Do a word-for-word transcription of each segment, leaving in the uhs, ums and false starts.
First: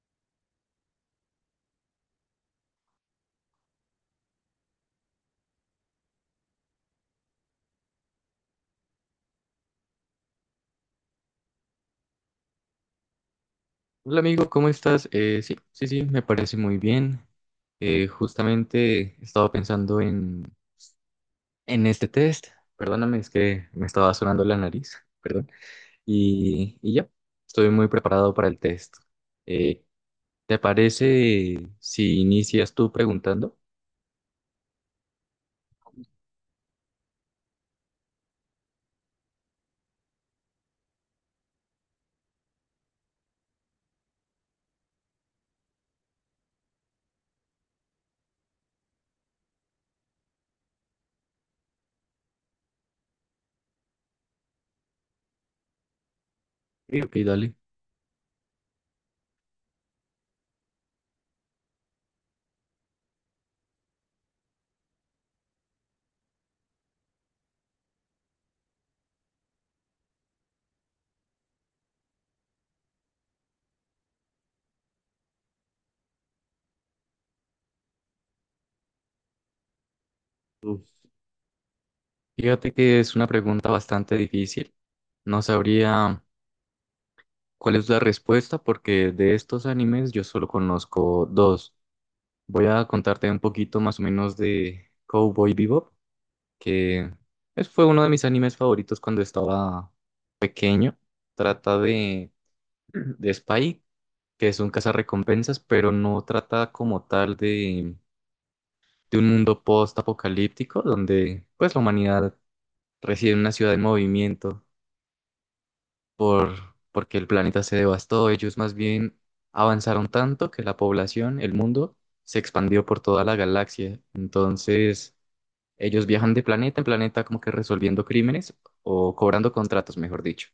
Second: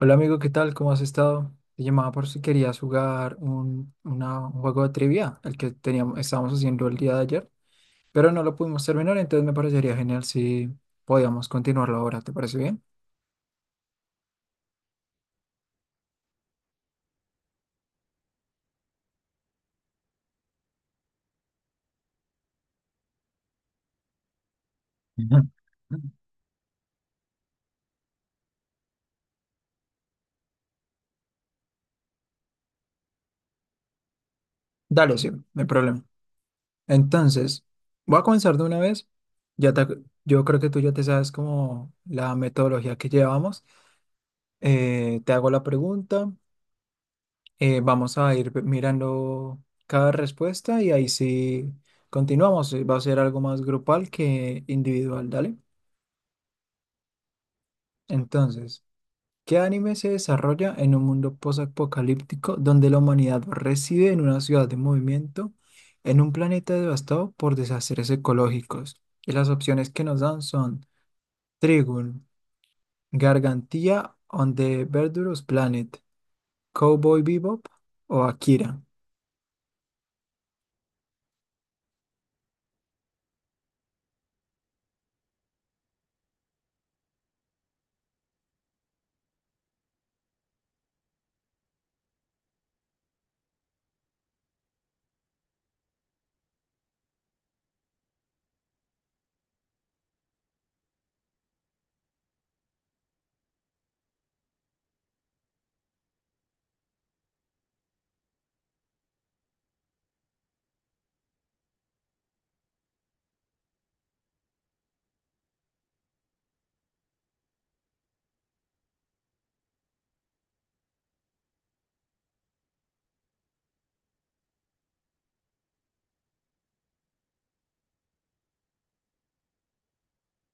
Hola amigo, ¿qué tal? ¿Cómo has estado? Te llamaba por si querías jugar un, una- un juego de trivia, el que teníamos, estábamos haciendo el día de ayer, pero no lo pudimos terminar, entonces me parecería genial si podíamos continuarlo ahora, ¿te parece bien? Hola amigo, ¿cómo estás? Eh, sí, sí, sí, me parece muy bien. Eh, justamente estaba pensando en, en este test. Perdóname, es que me estaba sonando la nariz, Ujú. perdón. Y, y ya, estoy muy preparado para el test. Eh, ¿Te parece si inicias tú preguntando? Dale, sí, no hay problema. Entonces, voy a comenzar de una vez. Ya te- yo creo que tú ya te sabes como la metodología que llevamos. Eh, te hago la pregunta. Eh, vamos a ir mirando cada respuesta y ahí sí continuamos. Eh, Va a ser algo más grupal que individual, ¿dale? Sí, ok, dale. Entonces, ¿qué anime se desarrolla en un mundo posapocalíptico donde la humanidad reside en una ciudad de movimiento, en un planeta devastado por desastres ecológicos? Y las opciones que nos dan son Trigun, Gargantia on the Verdurous Planet, Cowboy Bebop o Akira. Uf. Fíjate que es una pregunta bastante difícil. No sabría cuál es la respuesta porque de estos animes yo solo conozco dos. Voy a contarte un poquito más o menos de Cowboy Bebop, que es- fue uno de mis animes favoritos cuando estaba pequeño. Trata de, de Spike, que es un cazarrecompensas, pero no trata como tal de, de un mundo post-apocalíptico, donde pues la humanidad reside en una ciudad en movimiento por, porque el planeta se devastó. Ellos más bien avanzaron tanto que la población, el mundo, se expandió por toda la galaxia. Entonces, ellos viajan de planeta en planeta como que resolviendo crímenes o cobrando contratos, mejor dicho.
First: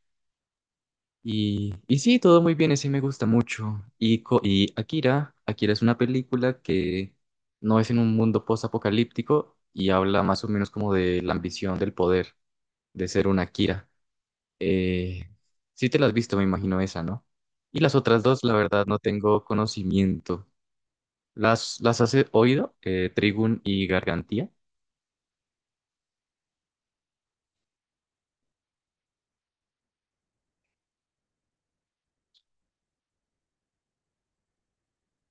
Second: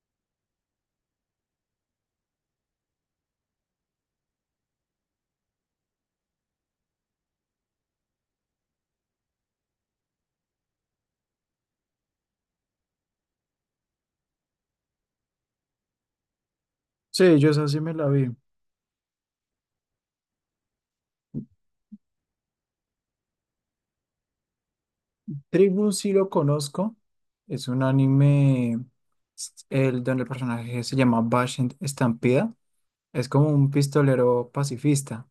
Y, y sí, todo muy bien, ese me gusta mucho. Y, co- y Akira, Akira es una película que no es en un mundo post-apocalíptico y habla más o menos como de la ambición del poder, de ser un Akira. Eh, sí te la has visto, me imagino esa, ¿no? Sí, yo esa Y sí me las la otras vi. dos, la verdad, no tengo conocimiento. ¿Las, las has oído? Eh, Trigun y Gargantía. Trade Blue sí lo conozco. Es un anime el, donde el personaje se llama Bashin Estampida. Es como un pistolero pacifista.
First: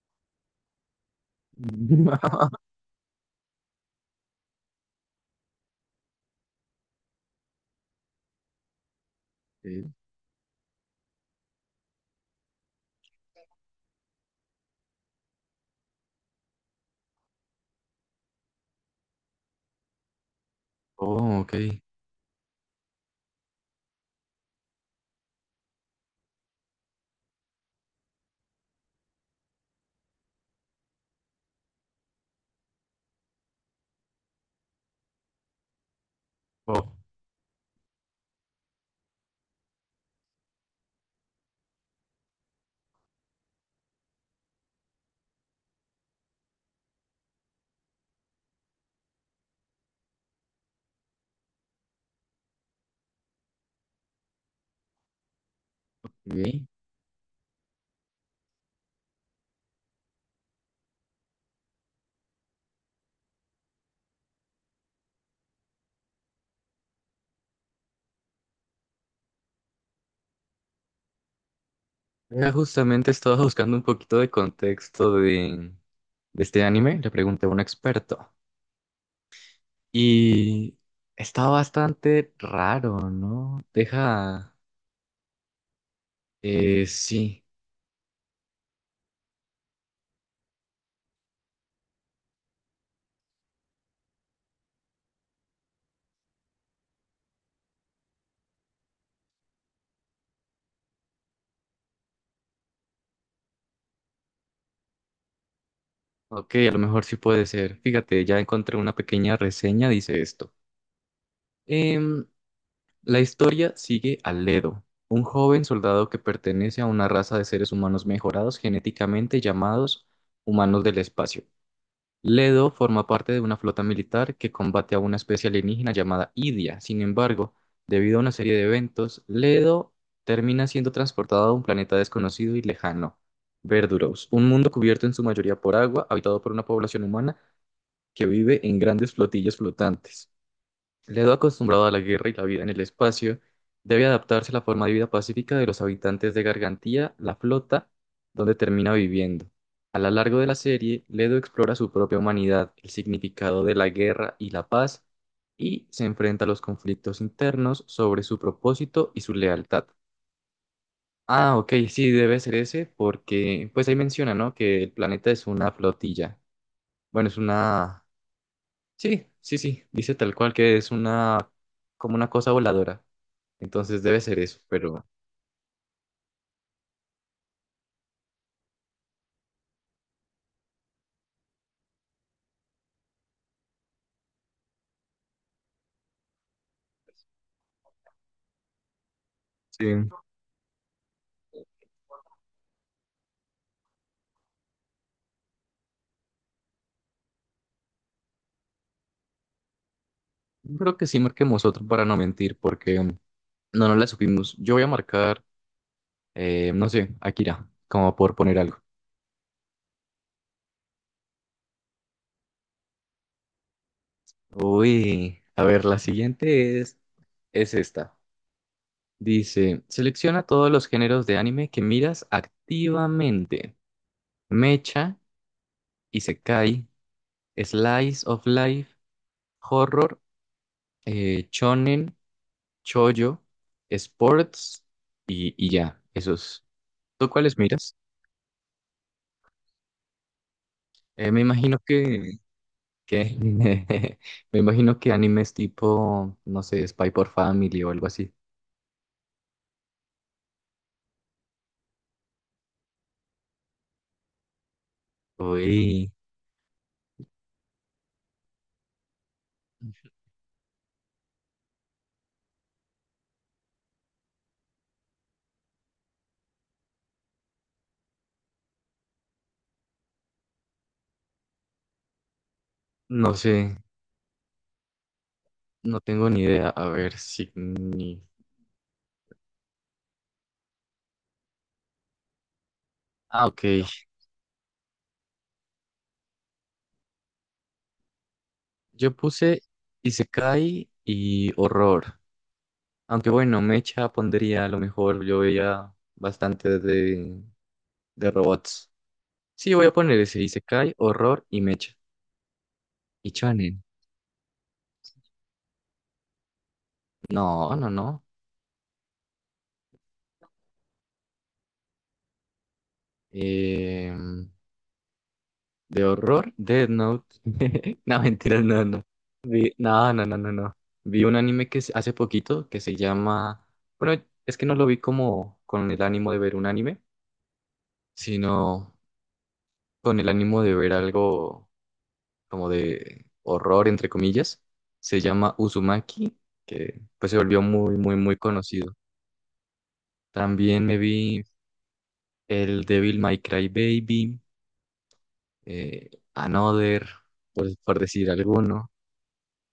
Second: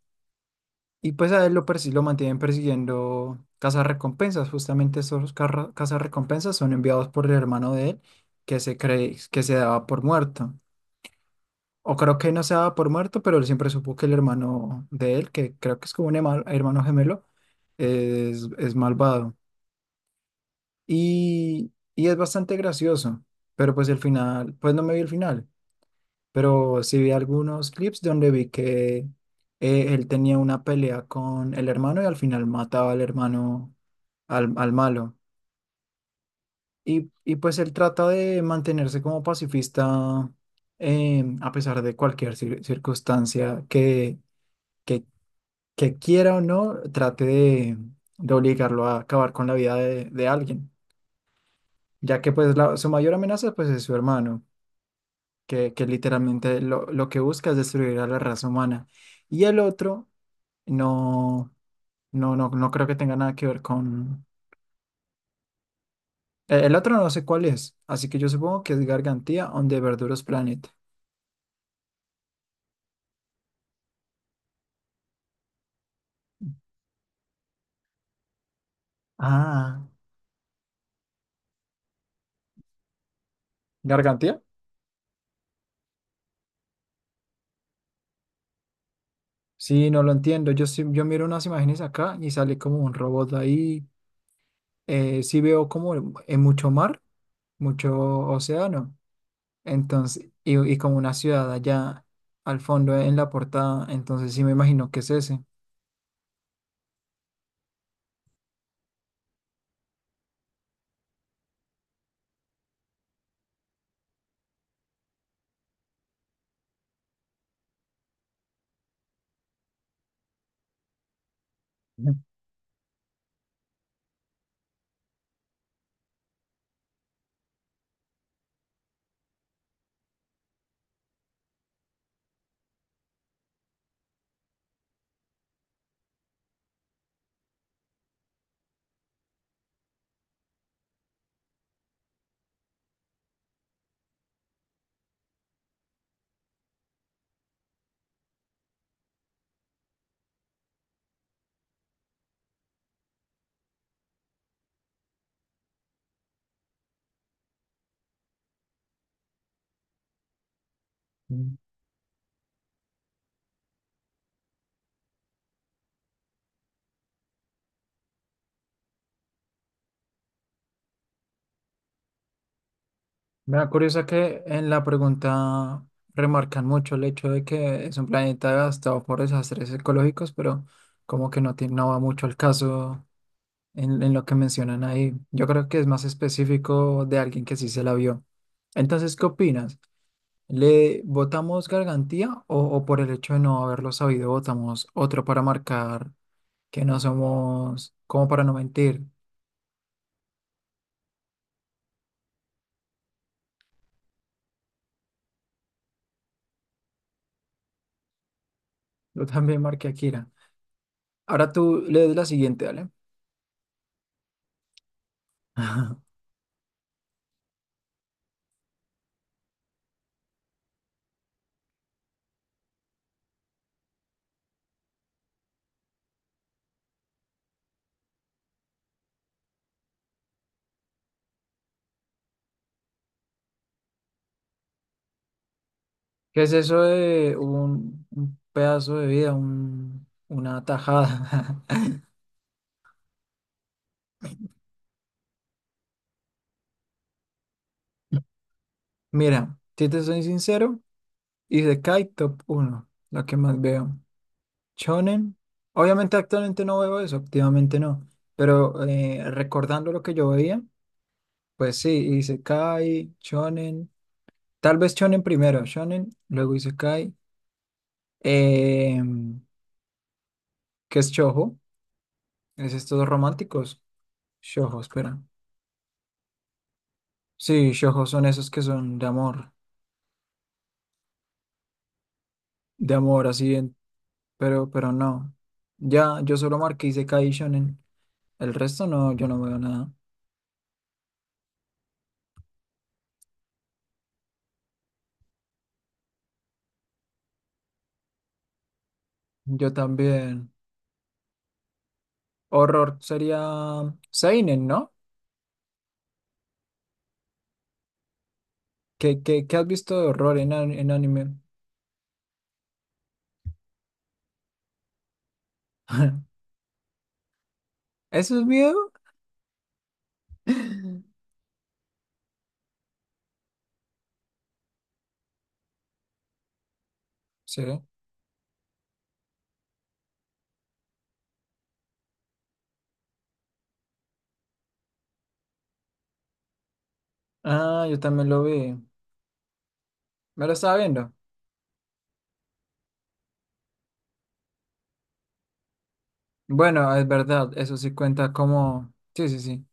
Y pues a él lo, persi- lo mantienen persiguiendo recompensas. Justamente esos recompensas son enviados por el hermano de él, que se cree que se Eh, daba por muerto. O creo que no se daba por muerto, pero él siempre supo que el hermano de él, que creo que es como un herma- hermano gemelo, es, es malvado. oh, Y, ok. y es bastante gracioso, pero pues el final, pues no me vi el final, pero sí vi algunos clips donde vi que eh, él tenía una pelea con el hermano y al final mataba al hermano, al, al malo. Ok. Y, y pues él trata de mantenerse como pacifista, em, a pesar de cualquier cir- circunstancia que, que, que quiera o no, trate de de obligarlo a acabar con la vida de, de alguien, ya que pues la- su mayor amenaza pues es su hermano, que, que literalmente lo, lo que busca es destruir a la raza humana. Y el otro, no, no, no, no creo que tenga nada que ver con... eh, El otro no sé cuál es, así que yo supongo que es Gargantia on the Verduros Planet. Mira, justamente estaba buscando un poquito de contexto de, de este anime, le pregunté a un experto Ah, y está bastante raro, ¿no? Gargantia. Deja, eh, sí, Sí, no lo entiendo. Yo, sí- yo miro unas imágenes acá y sale como un robot ahí. Eh, sí veo como en mucho mar, mucho océano. Entonces, y, y como una ciudad allá al fondo en la portada. Entonces sí me imagino que es ese. ok, a lo mejor sí puede ser. Fíjate, ya encontré una pequeña reseña, dice esto. Em, la historia sigue a Ledo, un joven soldado que pertenece a una raza de seres humanos mejorados genéticamente llamados humanos del espacio. Ledo forma parte de una flota militar que combate a una especie alienígena llamada Idia. Sin embargo, debido a una serie de eventos, Ledo termina siendo transportado a un planeta desconocido y lejano, Verduros, un mundo cubierto en su mayoría por agua, habitado por una población humana que vive en grandes flotillas flotantes. Ledo, acostumbrado a la guerra y la vida en el espacio, debe adaptarse a la forma de vida pacífica de los habitantes de Gargantía, la flota, donde termina viviendo. A lo largo de la serie, Ledo explora su propia humanidad, el significado de la guerra y la paz, y se enfrenta a los conflictos internos sobre su propósito y su lealtad. Mm. Ah, ok, sí, debe ser ese, porque pues ahí menciona, ¿no? Que el planeta es una flotilla. Bueno, es una, sí, sí, sí, dice tal cual que es una, como una cosa voladora. Me da Entonces curiosa debe ser que eso, en la pero pregunta remarcan mucho el hecho de que es un planeta gastado por desastres ecológicos, pero como que no, tiene- no va mucho al caso en, en lo que mencionan ahí. Yo creo que es más específico de alguien que sí se la vio. Entonces, ¿qué opinas? sí, ¿Le votamos gargantía o, o por el hecho de no haberlo sabido votamos otro para marcar que no somos, como para no mentir? yo creo que sí marquemos otro para no mentir, porque um, no, no la supimos. Yo voy a marcar, eh, no sé, Akira, como por poner algo. Yo también marqué a Kira. Ahora tú lees la siguiente, ¿vale? Uy, a ver, la siguiente es, es esta. Dice, selecciona todos los géneros de anime que miras activamente. Mecha, Isekai, Slice of Life, Horror, eh, Shonen Choyo, Sports y, y ya, ¿Qué es esos. eso ¿Tú de cuáles miras? un, un pedazo de vida, un- una Eh, me tajada? imagino que, que me imagino que animes tipo, no sé, Spy por Family o algo así. Mira, si te soy sincero, hice Kai Top uno, la que más veo. Shonen, Uy, obviamente actualmente no veo eso, activamente no, pero eh, recordando lo que yo veía, pues sí, hice Kai, Shonen, tal vez Shonen primero, Shonen, luego hice Kai, que es Shoujo, es estos no sé, románticos, Shoujo, espera. no tengo ni idea. A ver si Sí, Shoujo ni- son esos que son de amor. De amor, ah, así, ok. en- pero, pero no. Ya, yo solo marqué Isekai y Shonen. El resto Yo no, yo no veo puse nada. Isekai y horror. Aunque bueno, Mecha pondría a lo mejor, yo veía bastante de, de robots. Yo Sí, voy a poner ese también. Isekai, horror y Mecha. Horror Y sería, shonen. mm, Seinen, ¿no? No, no, no. ¿Qué, qué, qué has visto de horror en, an- en anime? Em, de horror, Death Note. No, ¿Eso es mentiras, no, miedo? no. Vi- no, no, no, no, no. Vi un anime que se- hace poquito que se llama. Bueno, es que no lo vi como con el ánimo de ver un anime, Sí. sino con el ánimo de ver algo como de horror, entre comillas. Se llama Uzumaki, que pues se volvió Ah, muy, yo muy, también muy lo vi. conocido. Me lo estaba También me viendo. vi el Devil May Cry Baby, eh, Bueno, es Another, verdad, pues, eso sí por decir cuenta como. alguno. Sí, sí, sí.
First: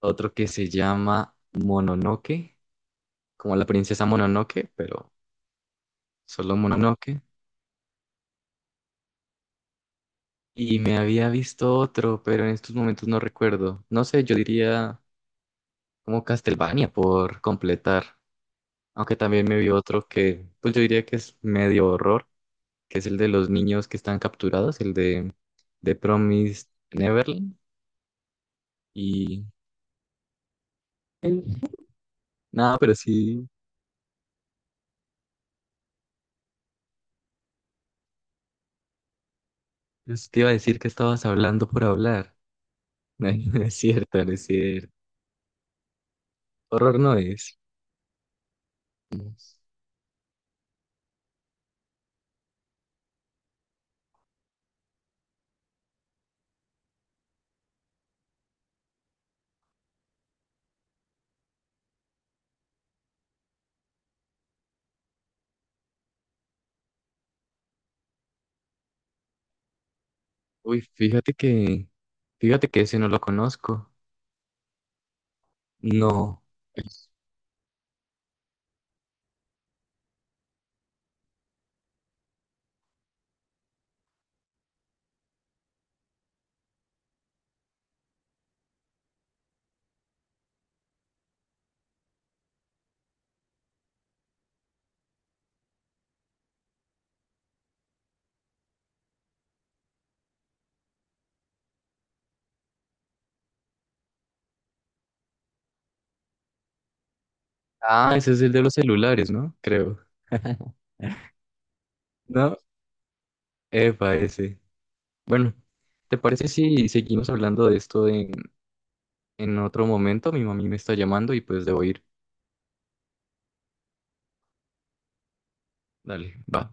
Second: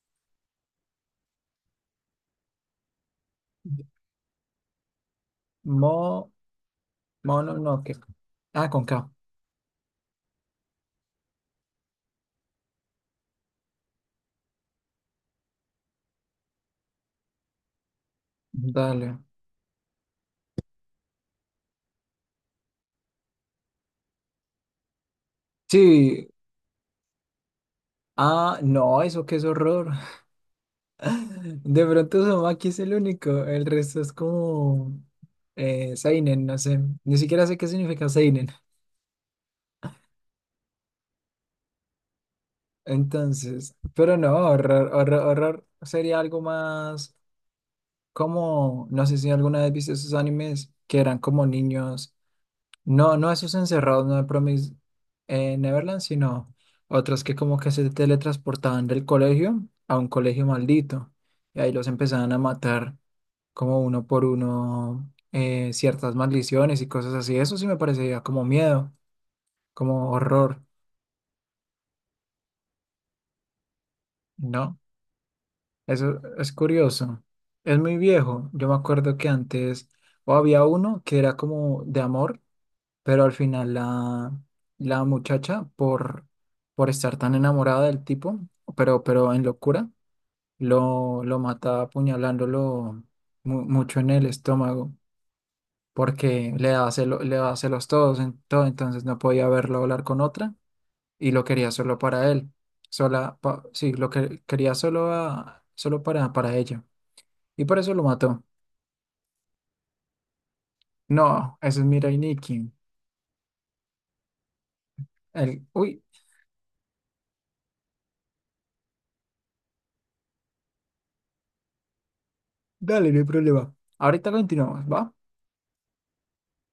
Otro que se llama Mononoke, como la princesa Mononoke, pero Mo, solo Mononoke. mono, no, que. Ah, con K. Y me había visto otro, pero en estos momentos no recuerdo. No sé, yo diría como Castlevania por completar. Dale. Aunque también me vi otro que, pues yo diría que es medio horror, que es el de los niños que están capturados, el de, de Sí. Promised Neverland. Ah, no, eso qué es Y horror. De pronto Uzumaki es nada, el pero único, sí. el resto es como eh, Seinen, no sé, ni siquiera sé qué significa Seinen. Pues te iba a decir que estabas hablando por hablar. No, no Entonces, es pero cierto, no no, es horror, cierto. horror, horror sería algo Horror no más es. como, no sé si alguna vez viste esos animes que eran como niños, no, no esos encerrados, no de Promise eh, Neverland, sino otros que como que se teletransportaban del colegio a un colegio maldito y ahí los empezaban a matar, como uno por uno, eh, ciertas maldiciones y cosas así. Eso sí me parecería como miedo, como horror, Uy, fíjate que, fíjate que ese no lo conozco. ¿no? Eso No. es curioso. Es muy viejo. Yo me acuerdo que antes o había uno que era como de amor, pero al final la, la muchacha por, por estar tan enamorada del tipo, pero, pero en locura, lo, lo mata apuñalándolo mu- mucho en el estómago, porque le daba celo- le daba celos todos, en todo, entonces no podía verlo hablar con otra y lo quería solo para él. Sola, pa- sí, lo que quería solo a- solo para, para ella. Y por eso lo Ah, ese es mató. el de los celulares, ¿no? Creo. No, ese es Mirai No, Nikki. epa, ese. Bueno, El, uy, ¿te parece si seguimos hablando de esto en, en otro momento? Mi mami me está llamando y pues debo ir. dale, no hay problema. Ahorita continuamos, ¿va? Dale, va.